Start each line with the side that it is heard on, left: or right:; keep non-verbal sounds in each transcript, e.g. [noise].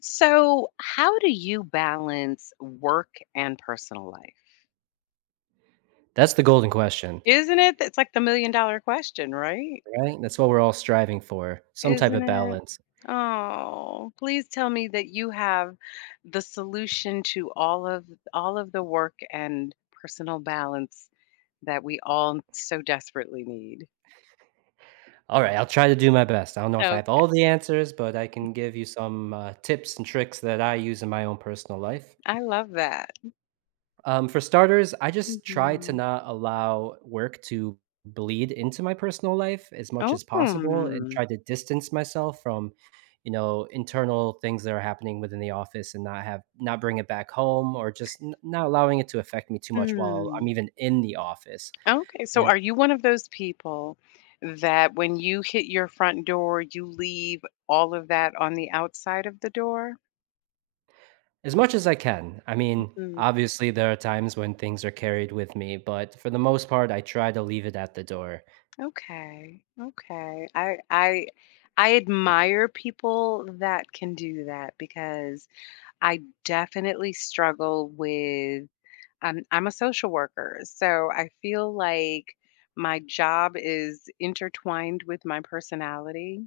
left: So, how do you balance work and personal life?
right: That's the golden question,
left: Isn't it? It's like the million-dollar question, right?
right: right? That's what we're all striving for, some type
left: Isn't
right: of
left: it?
right: balance.
left: Oh, please tell me that you have the solution to all of the work and personal balance that we all so desperately need.
right: All right, I'll try to do my best. I don't know if I
left: Oh,
right: have all the answers, but I can give you some, tips and tricks that I use in my own personal life.
left: I love that.
right: For starters, I just try to
left: Mhm.
right: not allow work to bleed into my personal life as much
left: Oh,
right: as possible and
left: hmm.
right: try to distance myself from, you know, internal things that are happening within the office and not bring it back home or just n not allowing it to affect me too much while I'm even in the office.
left: Okay, so are you one of those people that when you hit your front door, you leave all of that on the outside of the door?
right: As much as I can. I mean,
left: Mm,
right: obviously, there are times when things are carried with me, but for the most part, I try to leave it at the door.
left: okay, okay. I I admire people that can do that because I definitely struggle with I'm a social worker, so I feel like my job is intertwined with my personality.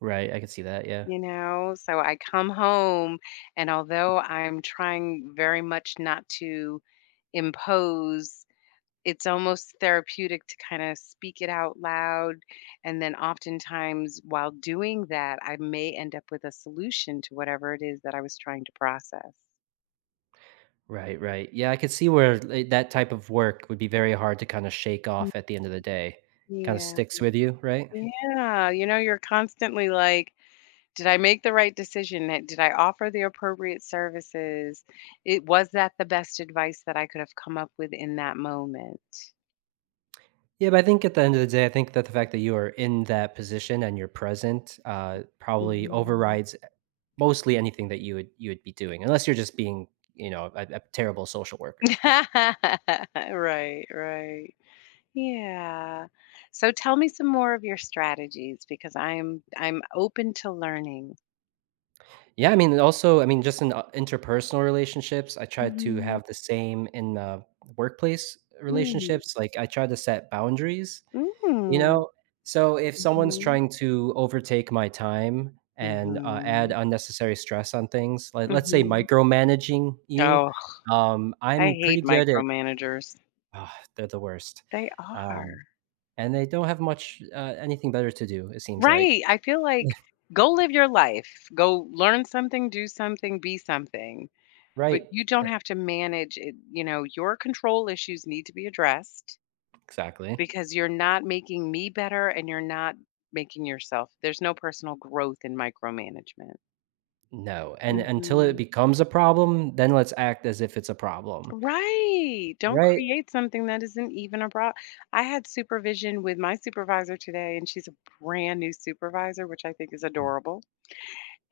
right: Right, I could see that, yeah.
left: You know, so I come home, and although I'm trying very much not to impose, it's almost therapeutic to kind of speak it out loud. And then oftentimes, while doing that, I may end up with a solution to whatever it is that I was trying to process.
right: Right, right. Yeah, I could see where, like, that type of work would be very hard to kinda shake
left: Mm.
right: off at the end of the day. Kinda
left: Yeah.
right: sticks with you, right?
left: Yeah. You know, you're constantly like, did I make the right decision? That Did I offer the appropriate services? It was that the best advice that I could have come up with in that moment?
right: Yeah, but I think at the end of the day, I think that the fact that you are in that position and you're present, probably
left: Mhm.
right: overrides mostly anything that you would be doing, unless you're just being, you know, a terrible social worker.
left: [laughs] Right, right. Yeah. So tell me some more of your strategies because I'm open to learning.
right: Yeah, I mean, and also, I mean, just in interpersonal relationships, I tried to
left: Mhm.
right: have the same in, workplace
left: Mm.
right: relationships, like, I try to set boundaries, you
left: Mm.
right: know? So if someone's
left: Mhm.
right: trying to overtake my time and, add
left: Mhm.
right: unnecessary stress on things, like, let's say
left: Mhm.
right: micromanaging you,
left: Oh, I
right: I'm pretty
left: hate
right: good at
left: micromanagers.
right: ah, they're the worst.
left: They
right: Um,
left: are.
right: and they don't have much, anything better to do, it seems like.
left: Right. I feel like
right: [laughs]
left: go live your life. Go learn something, do something, be something. But
right: Right.
left: you don't
right: E
left: have to manage it. You know, your control issues need to be addressed
right: Exactly.
left: because you're not making me better and you're not making yourself. There's no personal growth in micromanagement.
right: No, and until it
left: Hmm.
right: becomes a problem, then let's act as if it's a problem,
left: Right. Don't
right: right?
left: create something that isn't even a problem. I had supervision with my supervisor today, and she's a brand new supervisor, which I think is
right: Mhm.
left: adorable.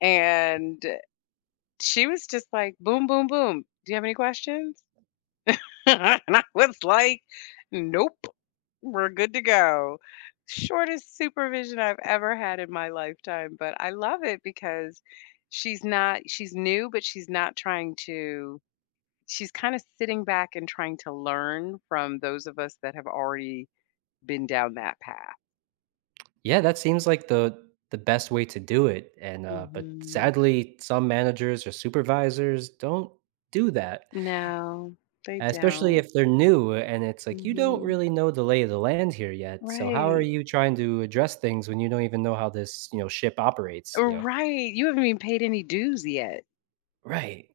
left: And she was just like, "Boom, boom, boom. Do you have any questions?" [laughs] And I was like, "Nope, we're good to go." Shortest supervision I've ever had in my lifetime, but I love it because she's new, but she's not trying to she's kind of sitting back and trying to learn from those of us that have already been down that path.
right: Yeah, that seems like the best way to do it, and but
left: Mhm.
right: sadly, some managers or supervisors don't do that,
left: No, they
right: especially
left: don't.
right: if they're new. And it's like you don't
left: Mhm.
right: really know the lay of the land here yet. So how are
left: Right.
right: you trying to address things when you don't even know how this, you know, ship operates? You know,
left: Right. You haven't even paid any dues yet.
right: right?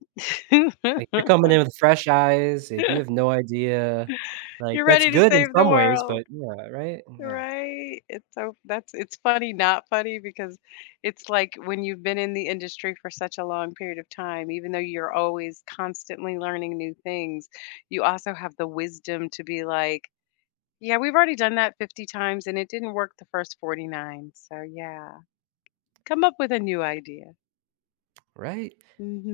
right: Like
left: [laughs]
right: you're coming in with fresh eyes, like you have no idea. Like
left: You're
right: that's
left: ready to
right: good in
left: save the
right: some ways,
left: world,
right: but yeah, right? Yeah.
left: right? It's so that's It's funny, not funny, because it's like when you've been in the industry for such a long period of time, even though you're always constantly learning new things, you also have the wisdom to be like, "Yeah, we've already done that 50 times and it didn't work the first 49." So, yeah, come up with a new idea.
right: Right?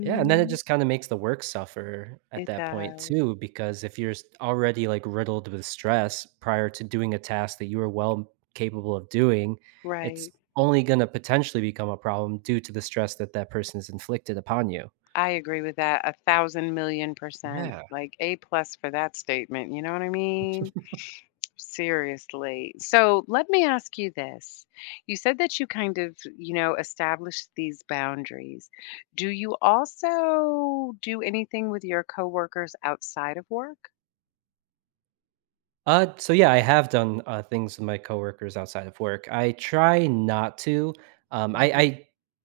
right: Yeah, and then it just kinda makes the work suffer at
left: It
right: that point
left: does,
right: too, because if you're s already, like, riddled with stress prior to doing a task that you are well capable of doing, it's
left: right.
right: only gonna potentially become a problem due to the stress that that person has inflicted upon you.
left: I agree with that a thousand million percent.
right: Yeah.
left: Like A plus for that statement. You know what I mean? Seriously. So let me ask you this. You said that you kind of, you know, established these boundaries. Do you also do anything with your coworkers outside of work?
right: So yeah, I have done things with my coworkers outside of work. I try not to. Um, I,
left: Mhm.
right: I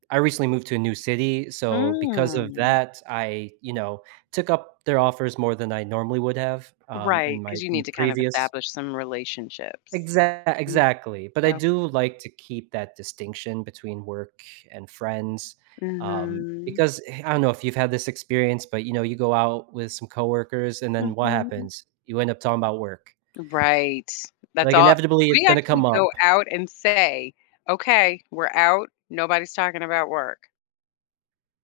right: I recently moved to a new city, so because of
left: Mm.
right: that, I, you know, took up their offers more than I normally would have,
left: Right,
right: in my
left: because you
right: in
left: need
right: the
left: to kind of
right: previous.
left: establish some relationships.
right: Exactly,
left: Mm,
right: exactly. But I
left: okay.
right: do like to keep that distinction between work and friends,
left: Mm-hmm.
right: because I don't know if you've had this experience, but you know, you go out with some coworkers, and then what happens? You end up talking about work
left: Right. That's
right: like,
left: all,
right: inevitably, it's
left: we
right: gonna
left: actually
right: come up,
left: go out and say, "Okay, we're out. Nobody's talking about work."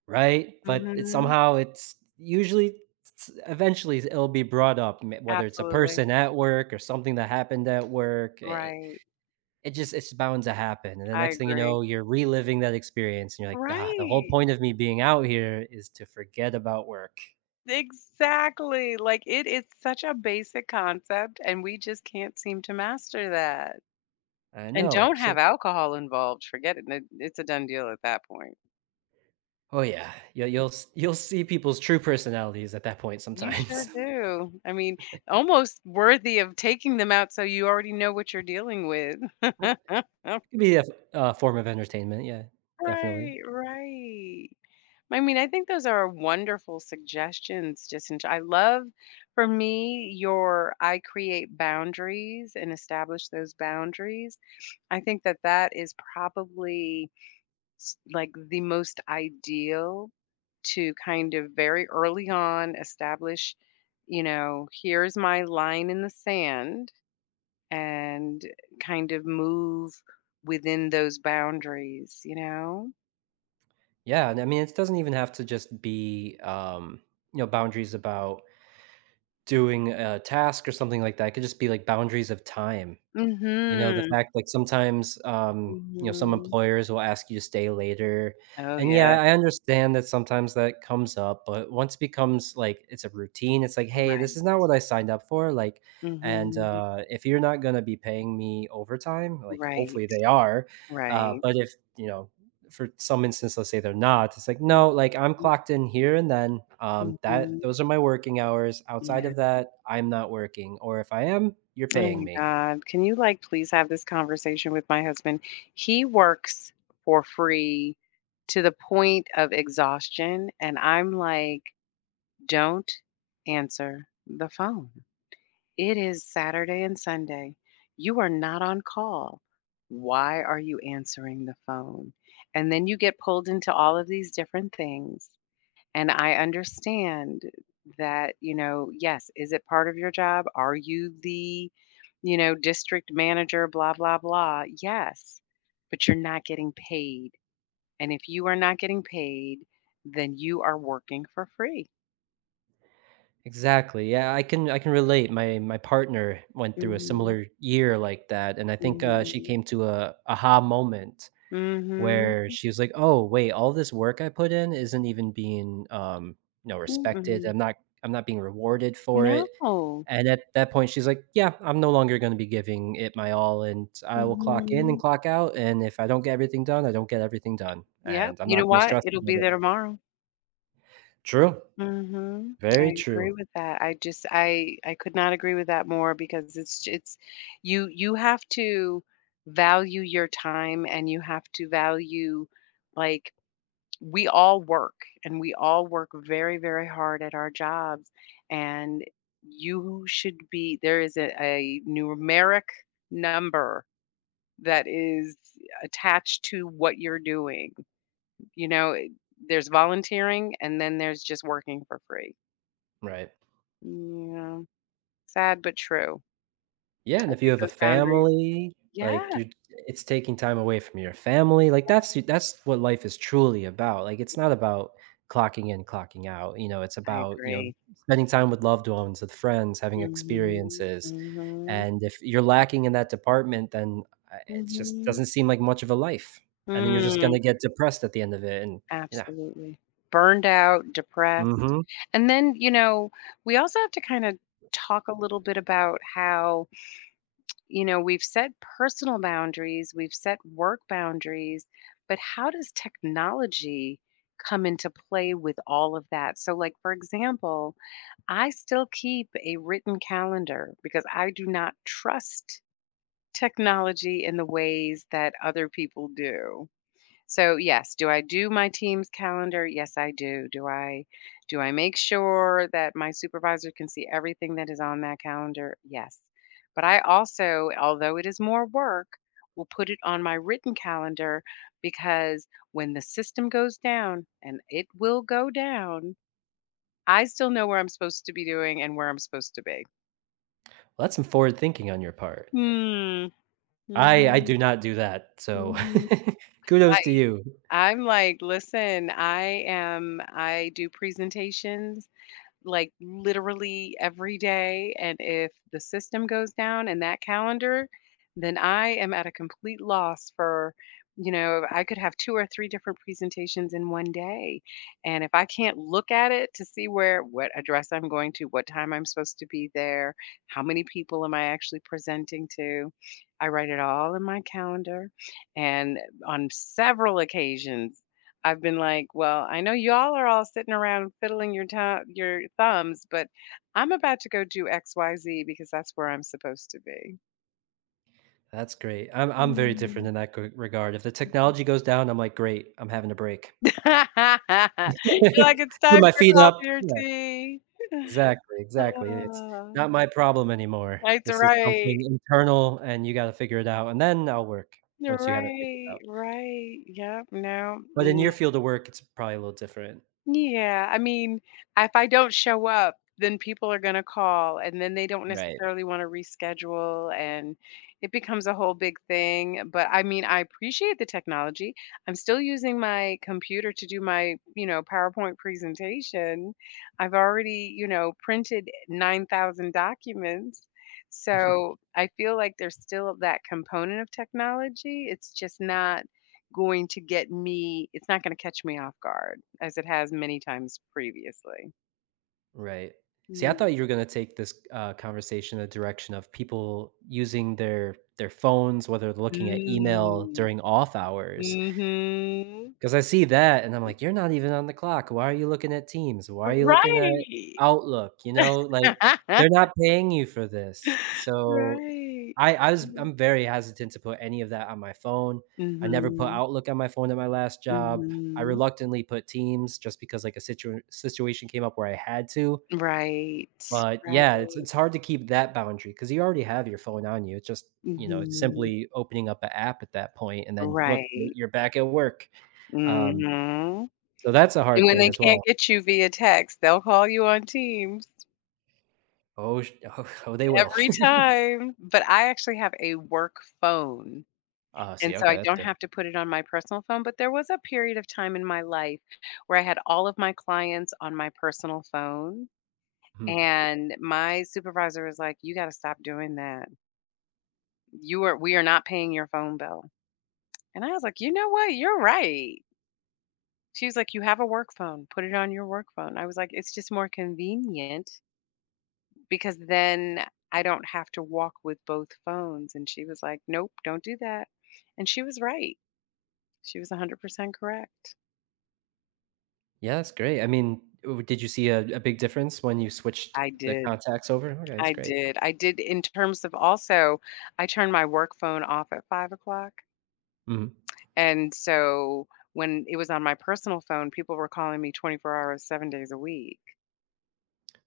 right: right? But it's
left: Mhm.
right: somehow it's usually it's eventually it'll be brought up, m whether it's a
left: Absolutely.
right: person at work or something that happened at work. It
left: Right.
right: it just it's bound to happen, and the
left: I
right: next thing you
left: agree.
right: know, you're reliving that experience, and you're like, "Ah, the whole
left: Right.
right: point of me being out here is to forget about work."
left: Exactly. Like, it is such a basic concept, and we just can't seem to master that.
right: I
left: And
right: know,
left: don't
right: so
left: have alcohol involved. Forget it. It's a done deal at that point.
right: Oh, yeah. You'll see people's true personalities at that point
left: You sure
right: sometimes. [laughs]
left: do. I mean, almost worthy of taking them out so you already know what you're dealing with. [laughs]
right: It could be a form of entertainment, yeah, definitely.
left: Right, right. I mean, I think those are wonderful suggestions, just in I love for me your I create boundaries and establish those boundaries. I think that that is probably like the most ideal to kind of very early on establish, you know, here's my line in the sand and kind of move within those boundaries, you know?
right: Yeah, and I mean, it doesn't even have to just be, you know, boundaries about doing a task or something like that. It could just be like boundaries of time. You know, the
left: Mhm.
right: fact, like, sometimes, you know, some
left: Mhm.
right: employers will ask you to stay later,
left: Oh,
right: and,
left: yeah.
right: yeah, I understand that sometimes that comes up, but once it becomes, like, it's a routine, it's like, "Hey,
left: Right.
right: this is not what I signed up for," like, and,
left: Mhm.
right: if you're not gonna be paying me overtime, like,
left: Right,
right: hopefully they are,
left: right.
right: but if, you know, for some instance, let's say they're not, it's like,
left: Mhm.
right: "No, like, I'm clocked in here and then, that
left: Mhm.
right: those are my working hours, outside
left: Yeah.
right: of that, I'm not working, or if I am, you're
left: Oh
right: paying
left: my
right: me."
left: god. Can you, like, please have this conversation with my husband? He works for free to the point of exhaustion, and I'm like, "Don't answer the phone. It is Saturday and Sunday. You are not on call. Why are you answering the phone?" And then you get pulled into all of these different things. And I understand that, you know, yes, is it part of your job? Are you the, you know, district manager, blah, blah, blah? Yes, but you're not getting paid. And if you are not getting paid, then you are working for free.
right: Exactly. Yeah, I can relate. My partner went through a
left: Mm.
right: similar year like that, and I think she
left: Mhm,
right: came to a aha moment
left: mhm,
right: where she was like, "Oh, wait, all this work I put in isn't even being, you know,
left: mhm,
right: respected.
left: mm-mm.
right: I'm not being rewarded for it."
left: No.
right: And at that point, she's like, "Yeah, I'm no longer going to be giving it my all, and I will clock in and
left: Mhm.
right: clock out. And if I don't get everything done, I don't get everything done,
left: Yep.
right: and I'm
left: You know
right: not going to
left: what?
right: stress
left: It'll
right: about
left: be
right: it."
left: there tomorrow.
right: True.
left: Mhm. I
right: Very
left: agree
right: true.
left: with that. I just I could not agree with that more because it's you have to value your time and you have to value, like, we all work and we all work very, very hard at our jobs, and you should be there is a numeric number that is attached to what you're doing. You know, there's volunteering and then there's just working for free.
right: Right.
left: Yeah, sad but true.
right: Yeah, and
left: I
right: if you
left: think
right: have a
left: those boundaries,
right: family, like,
left: yes,
right: you it's taking time away from your family, like, that's what life is truly about, like, it's not about clocking in, clocking out, you know, it's
left: I
right: about, you know,
left: agree.
right: spending time with loved ones, with friends, having
left: Mhm,
right: experiences,
left: mhm,
right: and if you're lacking in that department, then, it just
left: mhm.
right: doesn't seem like much of a life, and then you're just
left: Mm,
right: gonna get depressed at the end of it, and yeah.
left: absolutely. Burned out,
right: Mhm.
left: depressed,
right: Well,
left: and then, you know, we also have to kinda talk a little bit about how, you know, we've set personal boundaries, we've set work boundaries, but how does technology come into play with all of that? So, like, for example, I still keep a written calendar because I do not trust technology in the ways that other people do. So, yes, do I do my team's calendar? Yes, I do. Do I make sure that my supervisor can see everything that is on that calendar? Yes. But I also, although it is more work, will put it on my written calendar because when the system goes down, and it will go down, I still know where I'm supposed to be doing and where I'm supposed to be.
right: that's some forward thinking on your part.
left: Mm.
right: I
left: Mhm.
right: do not do that, so
left: Mhm.
right: [laughs] kudos
left: I
right: to you.
left: I'm like, "Listen, I do presentations, like, literally every day. And if the system goes down in that calendar, then I am at a complete loss for, you know, I could have two or three different presentations in one day. And if I can't look at it to see where, what address I'm going to, what time I'm supposed to be there, how many people am I actually presenting to, I write it all in my calendar. And on several occasions, I've been like, well, I know y'all are all sitting around fiddling your tongue, your thumbs, but I'm about to go do X, Y, Z because that's where I'm supposed to be."
right: That's great. I'm very different
left: Mm.
right: in that g regard. If the technology goes down, I'm like, "Great, I'm having a break."
left: [laughs] You're like, it's
right: [laughs] Put
left: time
right: my
left: for
right: feet up.
left: coffee or
right: Yeah,
left: tea.
right: exactly, exactly. It's
left: Ah,
right: not my problem anymore.
left: that's
right: This is
left: right.
right: something internal, and you gotta figure it out, and then I'll work
left: You're
right: once you have it figured
left: right.
right: out.
left: Right. Yep. No.
right: But in
left: Mm.
right: your field of work, it's probably a little different.
left: Yeah, I mean, if I don't show up, then people are gonna call, and then they don't
right: Right.
left: necessarily want to reschedule, and it becomes a whole big thing. But I mean, I appreciate the technology. I'm still using my computer to do my, you know, PowerPoint presentation. I've already, you know, printed 9,000 documents.
right: [laughs]
left: So I feel like there's still that component of technology. It's just not going to get me it's not gonna catch me off guard as it has many times previously.
right: Right. See, I
left: Mm.
right: thought you were gonna take this, conversation in the direction of people using their phones, whether they're looking at email
left: Mm.
right: during off hours,
left: Mhm.
right: because I see that and I'm like, "You're not even on the clock. Why are you looking at Teams? Why are you looking at
left: Right.
right: Outlook?" You know, like, they're
left: [laughs]
right: not paying you for this. So,
left: Right. Mhm.
right: I'm very hesitant to put any of that on my phone. I never put
left: Mhm.
right: Outlook on my phone at my last job. I
left: Mhm.
right: reluctantly put Teams just because, like, a situation came up where I had to,
left: Right.
right: but yeah,
left: Right.
right: it's hard to keep that boundary because you already have your phone on you. It's just, you know,
left: Mhm.
right: simply opening up an app at that point, and then look, you're
left: Right.
right: you're back at work. Um,
left: Mhm.
right: so that's a
left: And
right: hard
left: when
right: thing
left: they
right: as
left: can't
right: well.
left: get you via text, they'll call you on Teams
right: Oh, sh [laughs] oh, oh, they will.
left: every
right: [laughs]
left: time. But I actually have a work phone.
right: Oh,
left: And
right: see,
left: so
right: okay,
left: I
right: that's
left: don't
right: good.
left: have to put it on my personal phone, but there was a period of time in my life where I had all of my clients on my personal phone,
right: Mhm.
left: and my supervisor was like, "You gotta stop doing that. You are We are not paying your phone bill." And I was like, "You know what? You're right." She was like, "You have a work phone. Put it on your work phone." I was like, "It's just more convenient because then I don't have to walk with both phones." And she was like, "Nope, don't do that." And she was right. She was 100% correct.
right: Yeah, that's great. I mean, w did you see a big difference when you switched
left: I
right: the
left: did.
right: contacts over? Okay, that's great.
left: I did in terms of also I turned my work phone off at 5 o'clock,
right: Mhm.
left: and so when it was on my personal phone, people were calling me 24 hours, 7 days a week.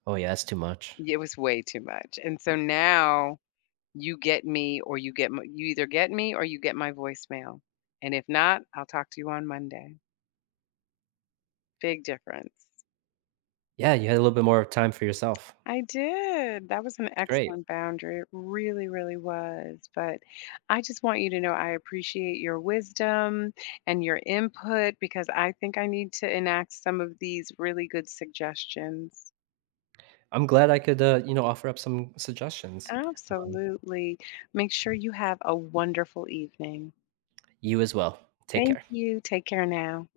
right: Oh, yeah, that's too much.
left: It was way too much, and so now you get me or you either get me or you get my voicemail, and if not, I'll talk to you on Monday. Big difference.
right: Yeah, you had a little bit more time for yourself.
left: I did. That was an
right: Great.
left: excellent boundary. It really, really was. But I just want you to know I appreciate your wisdom and your input because I think I need to enact some of these really good suggestions.
right: I'm glad I could, you know, offer up some suggestions. Um,
left: Absolutely. Make sure you have a wonderful evening.
right: you as well. Take
left: Thank
right: care.
left: you. Take care now.